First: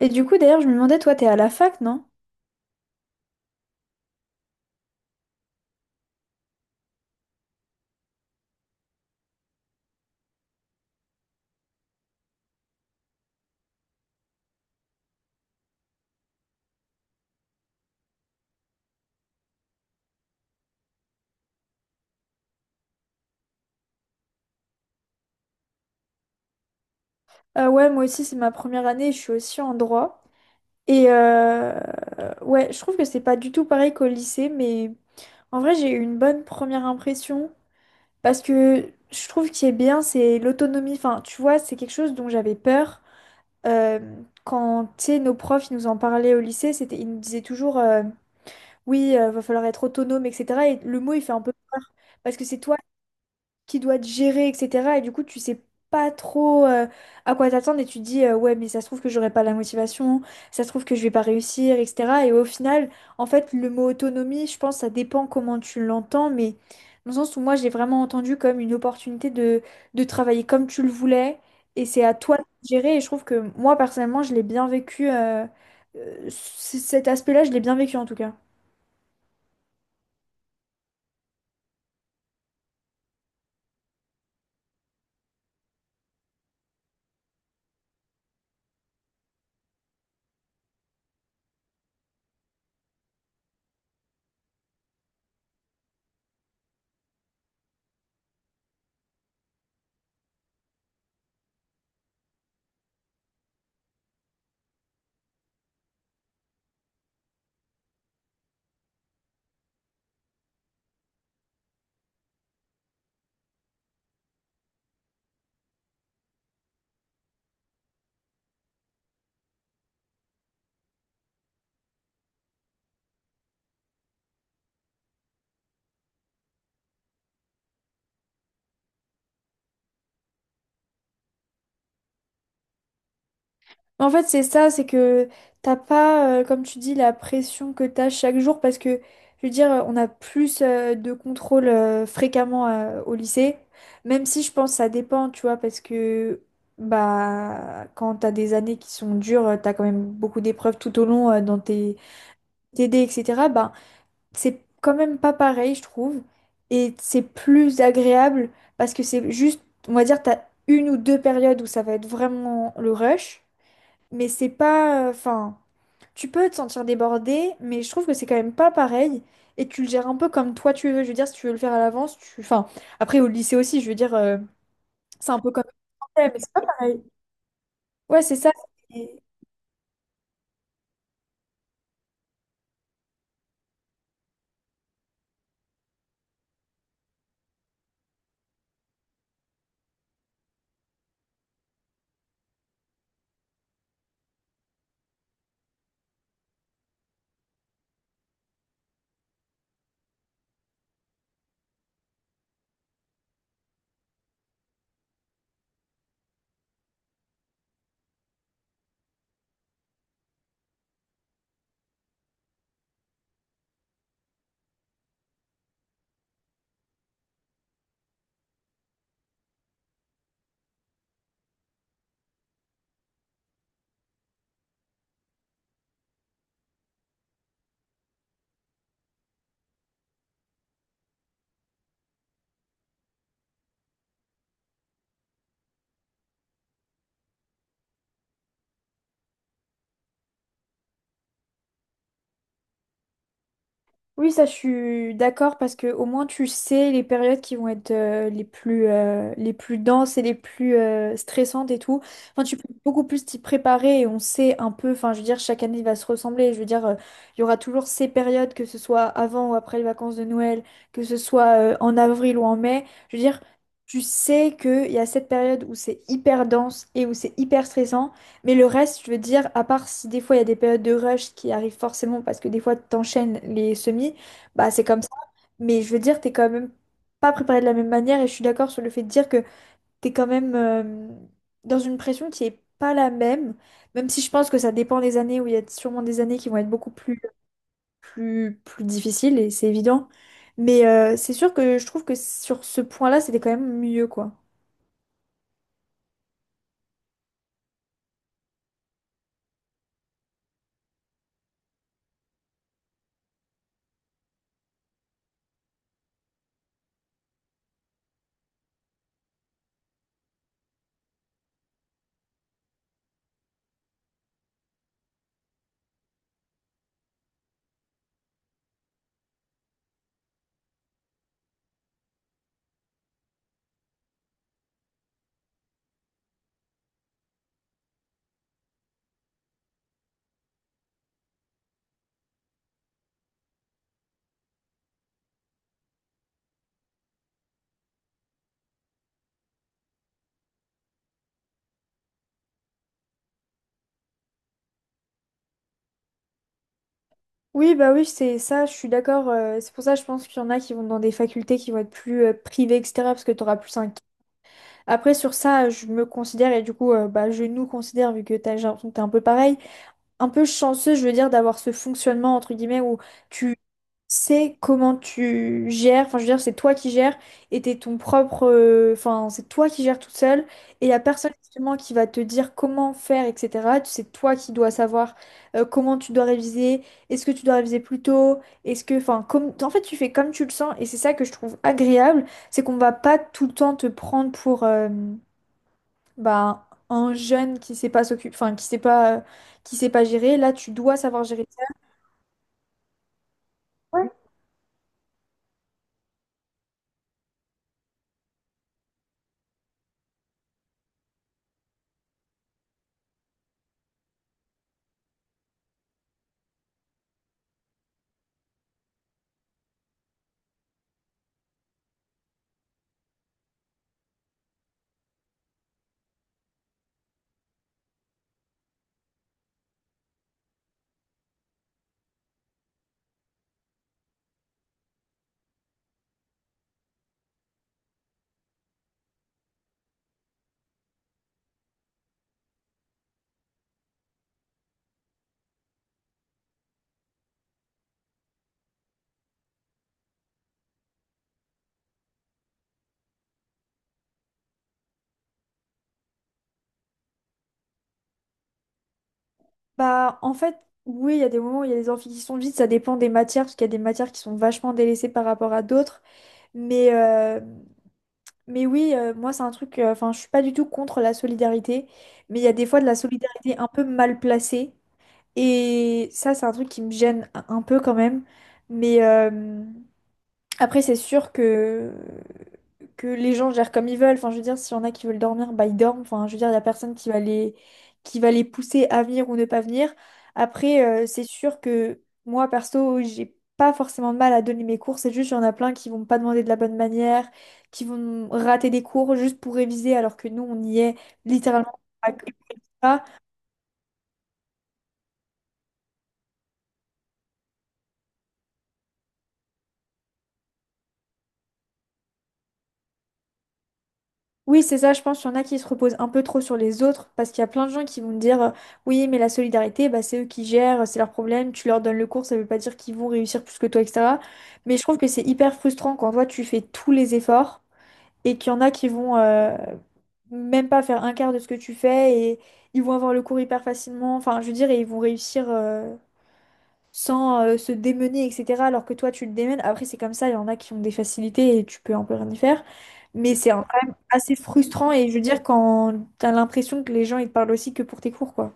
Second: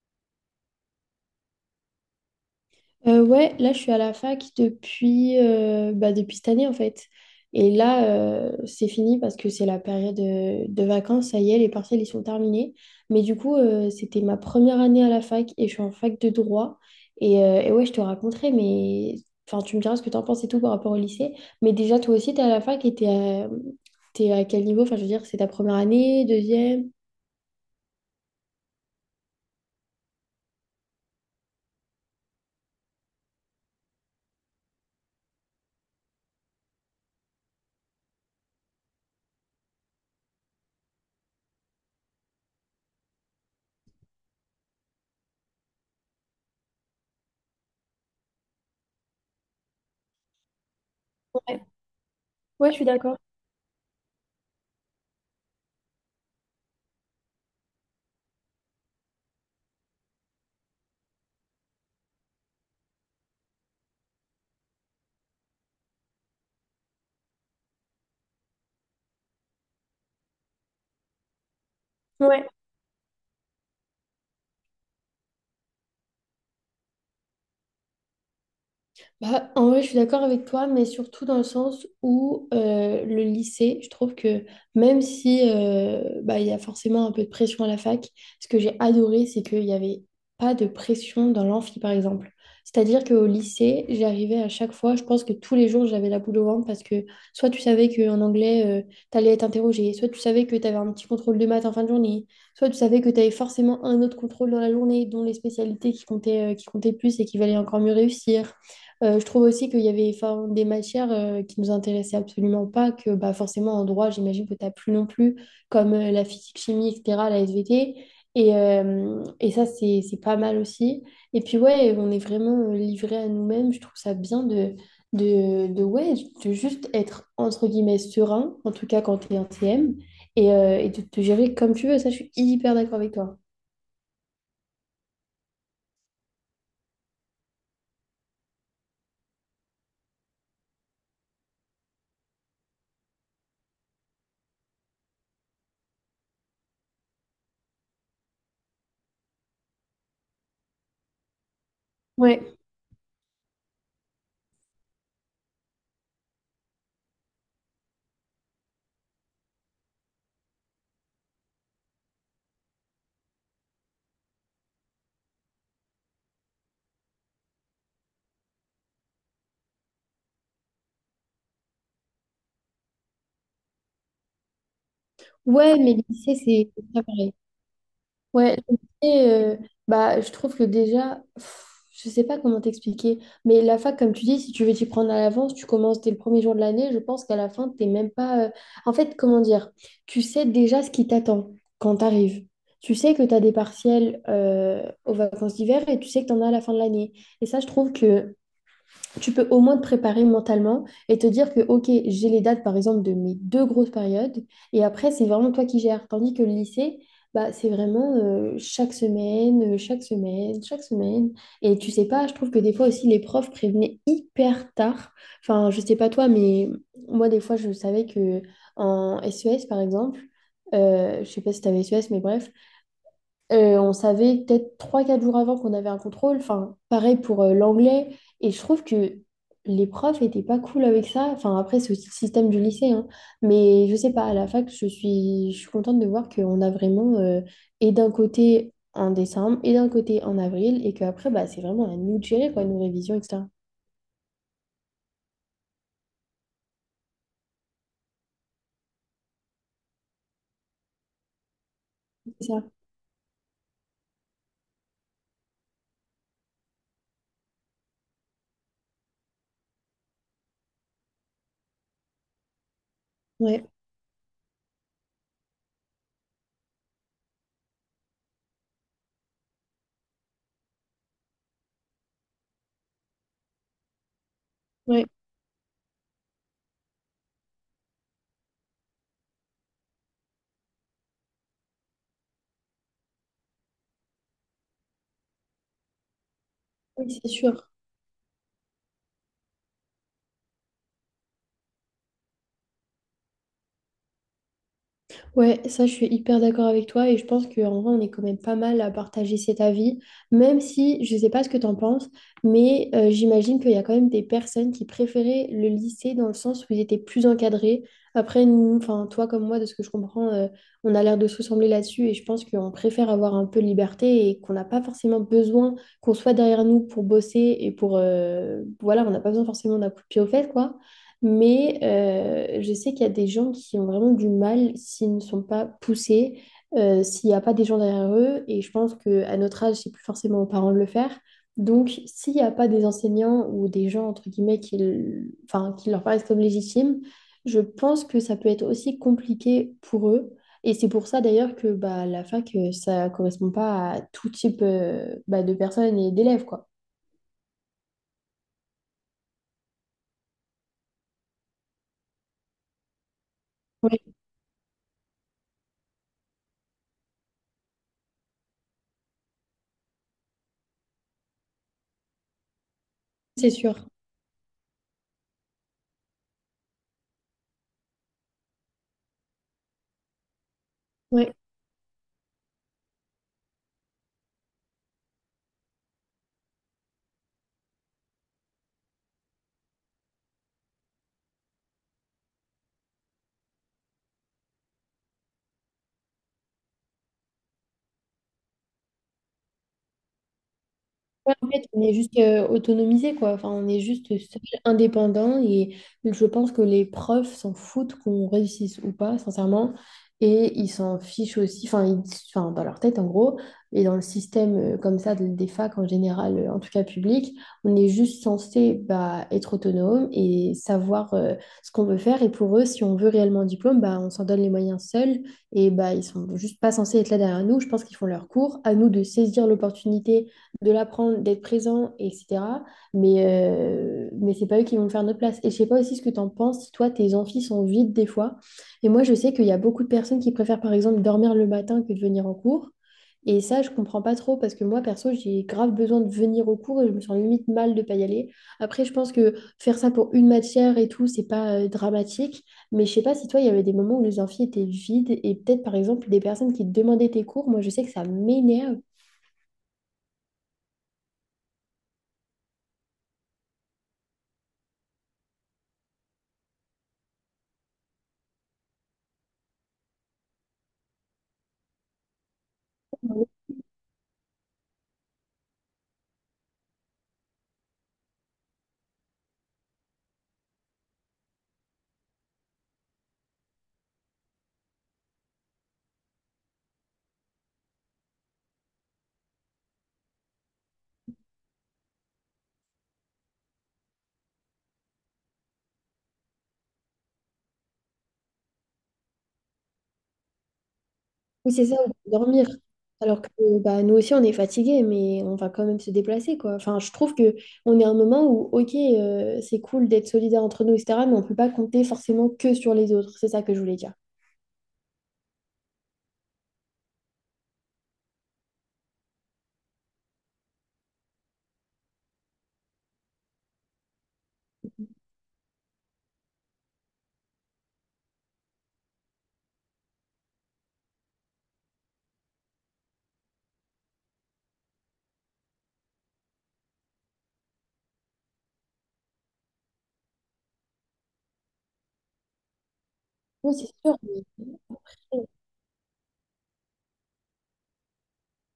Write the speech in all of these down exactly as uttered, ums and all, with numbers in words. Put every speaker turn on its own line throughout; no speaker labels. Et du coup, d'ailleurs, je me demandais, toi, t'es à la fac, non?
Euh, ouais, là je suis à la fac depuis, euh, bah, depuis cette année en fait. Et là euh, c'est fini parce que c'est la période euh, de vacances, ça y est, les partiels ils sont terminés. Mais du coup euh, c'était ma première année à la fac et je suis en fac de droit. Et, euh, et ouais, je te raconterai, mais enfin tu me diras ce que t'en penses et tout par rapport au lycée. Mais déjà toi aussi t'es à la fac et t'es à... t'es à quel niveau? Enfin je veux dire, c'est ta première année, deuxième?
Ah ouais, moi aussi, c'est ma première année, je suis aussi en droit. Et euh, ouais, je trouve que c'est pas du tout pareil qu'au lycée, mais en vrai, j'ai eu une bonne première impression parce que je trouve qu'il est bien, c'est l'autonomie. Enfin, tu vois, c'est quelque chose dont j'avais peur. Euh, Quand, tu sais, nos profs, ils nous en parlaient au lycée, c'était, ils nous disaient toujours, euh, oui, euh, va falloir être autonome, et cetera. Et le mot, il fait un peu
Ouais,
peur parce que c'est
ouais, je
toi
suis d'accord.
qui doit te gérer, et cetera. Et du coup, tu sais pas trop euh, à quoi t'attendre et tu te dis, euh, ouais, mais ça se trouve que j'aurai pas la motivation, ça se trouve que je vais pas réussir, et cetera. Et au final, en fait, le mot autonomie, je pense, ça dépend comment tu l'entends, mais dans le sens où moi, j'ai vraiment entendu comme une opportunité de, de travailler comme tu le voulais et c'est à toi de
Ouais.
gérer. Et je trouve que moi, personnellement, je l'ai bien vécu, euh, euh, c- cet aspect-là, je l'ai bien vécu en tout cas.
Bah, en vrai, je suis d'accord avec toi, mais surtout dans le sens où euh, le lycée, je trouve que même si euh, bah, il y a forcément un peu de pression à la fac, ce que j'ai adoré, c'est qu'il n'y avait pas de pression dans l'amphi, par exemple. C'est-à-dire qu'au lycée, j'arrivais à chaque fois, je pense que tous les jours, j'avais la boule au ventre parce que soit tu savais qu'en anglais, tu allais être interrogé, soit tu savais que tu avais un petit contrôle de maths en fin de journée, soit tu savais que tu avais forcément un autre contrôle dans la journée, dont les spécialités qui comptaient, euh, qui comptaient plus et qui valaient encore mieux réussir. Euh, je trouve aussi qu'il y avait enfin, des matières euh, qui nous intéressaient absolument pas, que bah, forcément en droit, j'imagine que tu n'as plus non plus, comme euh, la physique, chimie, et cetera, la S V T. Et, euh, et ça, c'est, c'est pas mal aussi. Et puis ouais, on est vraiment euh, livré à nous-mêmes. Je trouve ça bien de, de, de, ouais, de juste être, entre guillemets, serein, en tout cas quand tu es en T M, et, euh, et de te gérer comme tu veux. Ça, je suis hyper d'accord avec toi.
En fait, c'est ça, c'est que t'as pas, euh, comme tu dis, la pression que t'as chaque jour parce que, je veux dire, on a plus euh, de contrôle euh, fréquemment euh, au lycée, même si je pense que ça dépend, tu vois, parce que bah quand t'as des années qui sont dures, euh, t'as quand même beaucoup d'épreuves tout au long euh, dans tes
Ouais,
T D, et cetera. Bah c'est quand même pas pareil, je trouve, et c'est plus agréable parce que c'est juste, on va dire, t'as une ou deux périodes où ça va être vraiment le rush. Mais c'est pas. Enfin, tu peux te sentir débordé, mais je trouve que c'est quand même pas pareil. Et tu le gères un peu comme toi tu veux. Je veux dire, si tu veux le faire à l'avance, tu. Enfin, après, au lycée aussi, je veux dire, euh, c'est un peu comme.
ouais, mais le
Mais
lycée,
c'est pas
c'est c'est
pareil.
pas pareil.
Ouais, c'est ça.
Ouais, je me disais, euh, bah, je trouve que déjà, pff, je sais pas comment t'expliquer, mais la fac, comme tu dis, si tu veux t'y prendre à l'avance, tu commences dès le premier jour de l'année, je pense qu'à la fin, t'es même pas... euh, En fait, comment dire, tu sais déjà ce qui t'attend quand t'arrives. Tu sais que t'as des partiels euh, aux vacances d'hiver et tu sais que t'en as à la fin de l'année. Et ça, je trouve que tu peux au moins te préparer mentalement et te dire que, OK, j'ai les dates, par exemple, de mes deux grosses périodes, et après, c'est vraiment toi qui gères. Tandis que le lycée, bah, c'est vraiment euh, chaque semaine, euh, chaque semaine, chaque semaine. Et tu sais pas, je trouve que des fois aussi, les profs prévenaient hyper tard. Enfin, je sais pas toi, mais moi, des fois, je savais que en S E S, par exemple, euh, je sais pas si tu avais S E S, mais bref, euh, on savait peut-être trois quatre jours avant qu'on avait un contrôle. Enfin, pareil pour euh, l'anglais. Et je trouve que les profs étaient pas cool avec ça. Enfin, après, c'est aussi le système du lycée, hein. Mais je sais pas, à la fac, je suis, je suis contente de voir qu'on a vraiment, euh, et d'un côté en décembre, et d'un côté en avril, et qu'après, bah, c'est vraiment à nous de gérer, quoi, nos révisions, et cetera.
Oui, ça, je suis d'accord parce que au moins tu sais les périodes qui vont être euh, les plus, euh, les plus denses et les plus euh, stressantes et tout. Enfin,
C'est
tu
ça.
peux beaucoup plus t'y préparer et on sait un peu. Enfin, je veux dire, chaque année il va se ressembler. Je veux dire, euh, il y aura toujours ces périodes, que ce soit avant ou après les vacances de Noël, que ce soit euh, en avril ou en mai. Je veux dire,
Ouais,
tu sais qu'il y a cette période où c'est hyper dense et où c'est hyper stressant. Mais le reste, je veux dire, à part si des fois il y a des périodes de rush qui arrivent forcément parce que des fois t'enchaînes les semis, bah c'est comme
ouais,
ça. Mais je veux dire, t'es quand même pas préparé de la même manière et je suis d'accord sur le fait de dire que t'es quand même euh, dans une pression qui est pas la même, même si je pense que ça dépend des années où il y a sûrement des années qui vont être beaucoup
oui,
plus,
c'est sûr.
plus, plus difficiles et c'est évident. Mais euh, c'est sûr que je trouve que sur ce point-là, c'était quand même mieux quoi.
Ouais, ça, je suis hyper d'accord avec toi et je pense qu'en vrai, on est quand même pas mal à partager cet avis, même si je sais pas ce que t'en penses, mais euh, j'imagine qu'il y a quand même des personnes qui préféraient le lycée dans le sens où ils étaient plus encadrés. Après, nous, enfin, toi comme moi, de ce que je comprends, euh, on a l'air de se ressembler là-dessus et je pense qu'on préfère avoir un peu de liberté et qu'on n'a pas forcément besoin qu'on soit derrière nous pour bosser et pour... euh, voilà, on n'a pas besoin forcément d'un coup de pied aux fesses, quoi. Mais euh, je sais qu'il y a des gens qui ont vraiment du mal s'ils ne sont pas poussés, euh, s'il n'y a pas des gens derrière eux. Et je pense qu'à notre âge, c'est plus forcément aux parents de le faire. Donc, s'il n'y a pas des enseignants ou des gens, entre guillemets, qui, le- enfin, qui leur paraissent comme légitimes, je pense que ça peut être aussi compliqué pour eux. Et c'est pour ça d'ailleurs que bah, la fac, euh, ça ne correspond pas à tout type euh, bah, de personnes et d'élèves, quoi.
Oui, bah oui, c'est ça, je suis d'accord. Euh, c'est pour ça, je pense qu'il y en a qui vont dans des facultés qui vont être plus euh, privées, et cetera. Parce que tu auras plus un...
Oui,
Après, sur ça, je me considère, et du coup, euh, bah, je nous considère, vu que t'as, j'ai l'impression que t'es un peu pareil, un peu chanceux, je veux dire, d'avoir ce fonctionnement, entre guillemets, où
c'est
tu
sûr.
c'est comment tu gères, enfin je veux dire, c'est toi qui gères et t'es ton propre, euh, enfin c'est toi qui gères toute seule et il n'y a personne
Oui.
justement qui va te dire comment faire, et cetera. Tu- C'est toi qui dois savoir euh, comment tu dois réviser, est-ce que tu dois réviser plus tôt, est-ce que, enfin, comme, en fait tu fais comme tu le sens et c'est ça que je trouve agréable, c'est qu'on va pas tout le temps te prendre pour euh, bah, un jeune qui sait pas s'occuper, enfin qui sait pas, qui sait pas gérer, là tu dois savoir
Ouais,
gérer.
en fait, on est juste euh, autonomisé, quoi. Enfin, on est juste seul, indépendant. Et je pense que les profs s'en foutent qu'on réussisse ou pas, sincèrement. Et ils s'en fichent aussi, enfin, ils- enfin, dans leur tête, en gros. Et dans le système euh, comme ça, de- des facs en général, euh, en tout cas public, on est juste censé bah, être autonome et savoir euh, ce qu'on veut faire. Et pour eux, si on veut réellement un diplôme, bah, on s'en donne les moyens seuls. Et bah, ils sont juste pas censés être là derrière nous. Je pense qu'ils font leur cours. À nous de saisir l'opportunité de l'apprendre, d'être présent, et cetera. Mais, euh, mais c'est pas eux qui vont le faire à notre place. Et je sais pas aussi ce que t'en penses, si toi, tes amphis sont vides des fois. Et moi, je sais qu'il y a beaucoup de personnes qui préfèrent, par exemple, dormir le matin que de venir en cours. Et ça, je comprends pas trop parce que moi, perso, j'ai grave besoin de venir au cours et je me sens limite mal de pas y aller. Après, je pense que faire ça pour une matière et tout, c'est pas euh, dramatique. Mais je sais pas si toi, il y avait des moments où les amphis étaient vides et peut-être, par exemple, des personnes qui te demandaient tes cours. Moi, je sais que ça m'énerve.
Bah, en fait, oui, il y a des moments où il y a des amphis qui sont vides, ça dépend des matières, parce qu'il y a des matières qui sont vachement délaissées par rapport à d'autres. Mais, euh, mais oui, euh, moi, c'est un truc, euh, enfin, je suis pas du tout contre la solidarité, mais il y a des fois de la solidarité un peu mal placée. Et ça, c'est un truc qui me gêne un un peu quand même. Mais, euh, Après, c'est sûr que... que les gens gèrent comme ils veulent. Enfin, je veux dire, s'il y en a qui veulent dormir, bah ils dorment. Enfin, je veux dire, il n'y a personne qui va les... qui va les pousser à venir ou ne pas venir. Après, euh, c'est sûr que moi, perso, j'ai pas forcément de mal à donner mes cours. C'est juste, il y en a plein qui vont pas demander de la bonne manière, qui vont rater des cours juste pour réviser, alors que nous, on y est
Oui, c'est ça,
littéralement.
on peut dormir.
Pour...
Alors que bah, nous aussi, on est fatigué, mais on va quand même se déplacer, quoi. Enfin, je trouve que on est à un moment où, OK, euh, c'est cool d'être solidaire entre nous, et cetera, mais on ne peut pas compter forcément que sur les autres. C'est ça que je voulais dire.
Oui, c'est ça, je pense qu'il y en a qui se reposent un peu trop sur les autres, parce qu'il y a plein de gens qui vont me dire, euh, oui, mais la solidarité, bah, c'est eux qui gèrent, c'est leur problème, tu leur donnes le cours, ça veut pas dire qu'ils vont réussir plus que toi, et cetera. Mais je trouve que c'est hyper frustrant quand toi, tu fais tous les efforts et qu'il y en a qui vont euh, même pas faire un quart de ce que tu fais et ils vont avoir le cours hyper facilement, enfin, je veux dire, et ils vont réussir. euh, sans euh, se démener, et cetera. Alors que toi, tu le démènes. Après, c'est comme ça, il y en a qui ont des facilités et tu peux un peu rien y faire. Mais c'est
Oui,
un-
c'est
quand même
sûr.
assez
mais-
frustrant et je veux dire, quand t'as l'impression que les gens, ils te parlent aussi que pour tes cours, quoi.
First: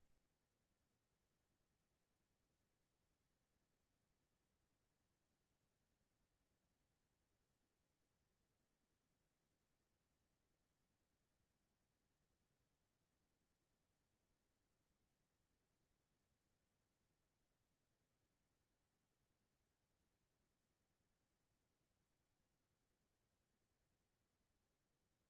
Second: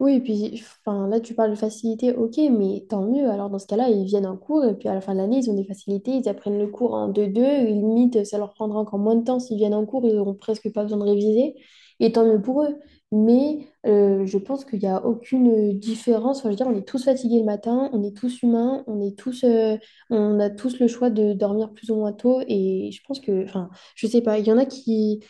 Oui, et puis enfin, là, tu parles de facilité, ok, mais tant mieux. Alors, dans ce cas-là, ils viennent en cours et puis à la fin de l'année, ils ont des facilités, ils apprennent le cours en deux deux et limite, ça leur prendra encore moins de temps s'ils viennent en cours, ils n'auront presque pas besoin de réviser. Et tant mieux pour eux. Mais euh, je pense qu'il n'y a aucune différence. Enfin, je veux dire, on est tous fatigués le matin, on est tous humains, on est tous, euh, on a tous le choix de dormir plus ou moins tôt. Et je pense que, enfin, je sais pas, il y en a qui.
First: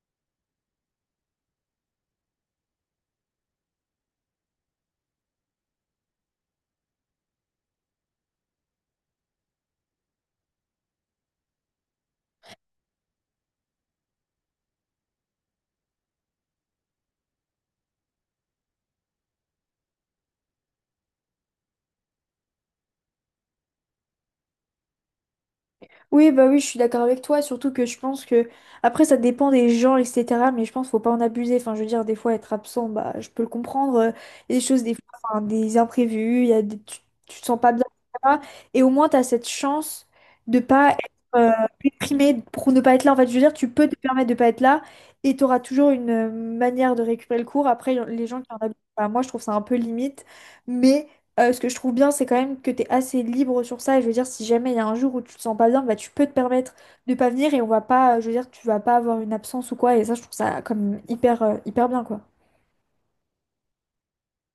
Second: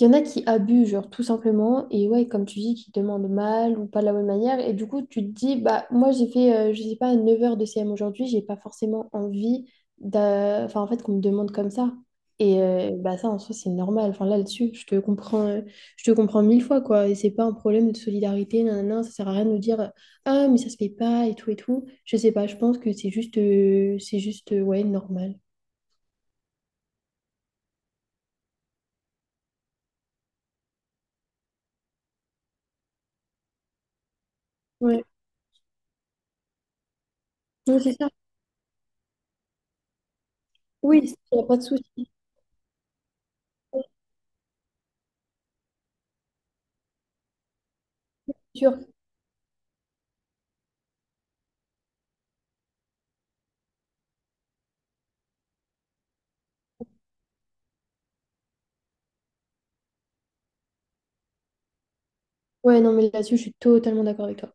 Il y en a qui abusent, genre, tout simplement, et ouais, comme tu dis, qui demandent mal ou pas de la bonne manière, et du coup, tu te dis, bah, moi, j'ai fait, euh, je sais pas, neuf heures de C M aujourd'hui, j'ai pas forcément envie d'a- enfin, en fait, qu'on me demande comme ça. Et euh, bah, ça, en soi, c'est normal. Enfin, là-dessus, je te comprends, euh, je te comprends mille fois, quoi, et c'est pas un problème de solidarité, nanana, ça sert à rien de nous dire, ah, mais ça se fait pas, et tout, et tout. Je sais pas, je pense que c'est juste, euh, c'est juste, euh, ouais, normal.
Oui, bah oui, je suis d'accord avec toi, surtout que je pense que, après, ça dépend des gens, et cetera, mais je pense qu'il faut pas en abuser. Enfin, je veux dire, des fois, être absent, bah, je peux le comprendre. Euh, Il y a des choses, des fois,
Ouais,
enfin, des imprévus, il y a des- tu, tu te sens pas
non
bien,
c'est ça.
et cetera. Et au moins, tu as cette chance de pas être
Oui, il n'y a
euh,
pas de souci.
déprimé pour ne pas être là. En fait, je veux dire, tu peux te permettre de pas être là et tu auras toujours une euh, manière de récupérer le cours. Après, y en- les gens qui en abusent, bah, moi, je trouve ça un peu limite, mais euh, ce que je trouve bien, c'est quand même que tu es assez libre sur ça. Et je veux dire, si jamais il y a un jour où tu te sens pas bien, bah, tu peux te permettre de pas venir et on va pas, euh, je veux dire, tu vas pas avoir une absence ou quoi. Et ça, je trouve ça comme hyper, euh, hyper bien, quoi.
Ouais, non, mais là-dessus, je suis totalement d'accord avec toi.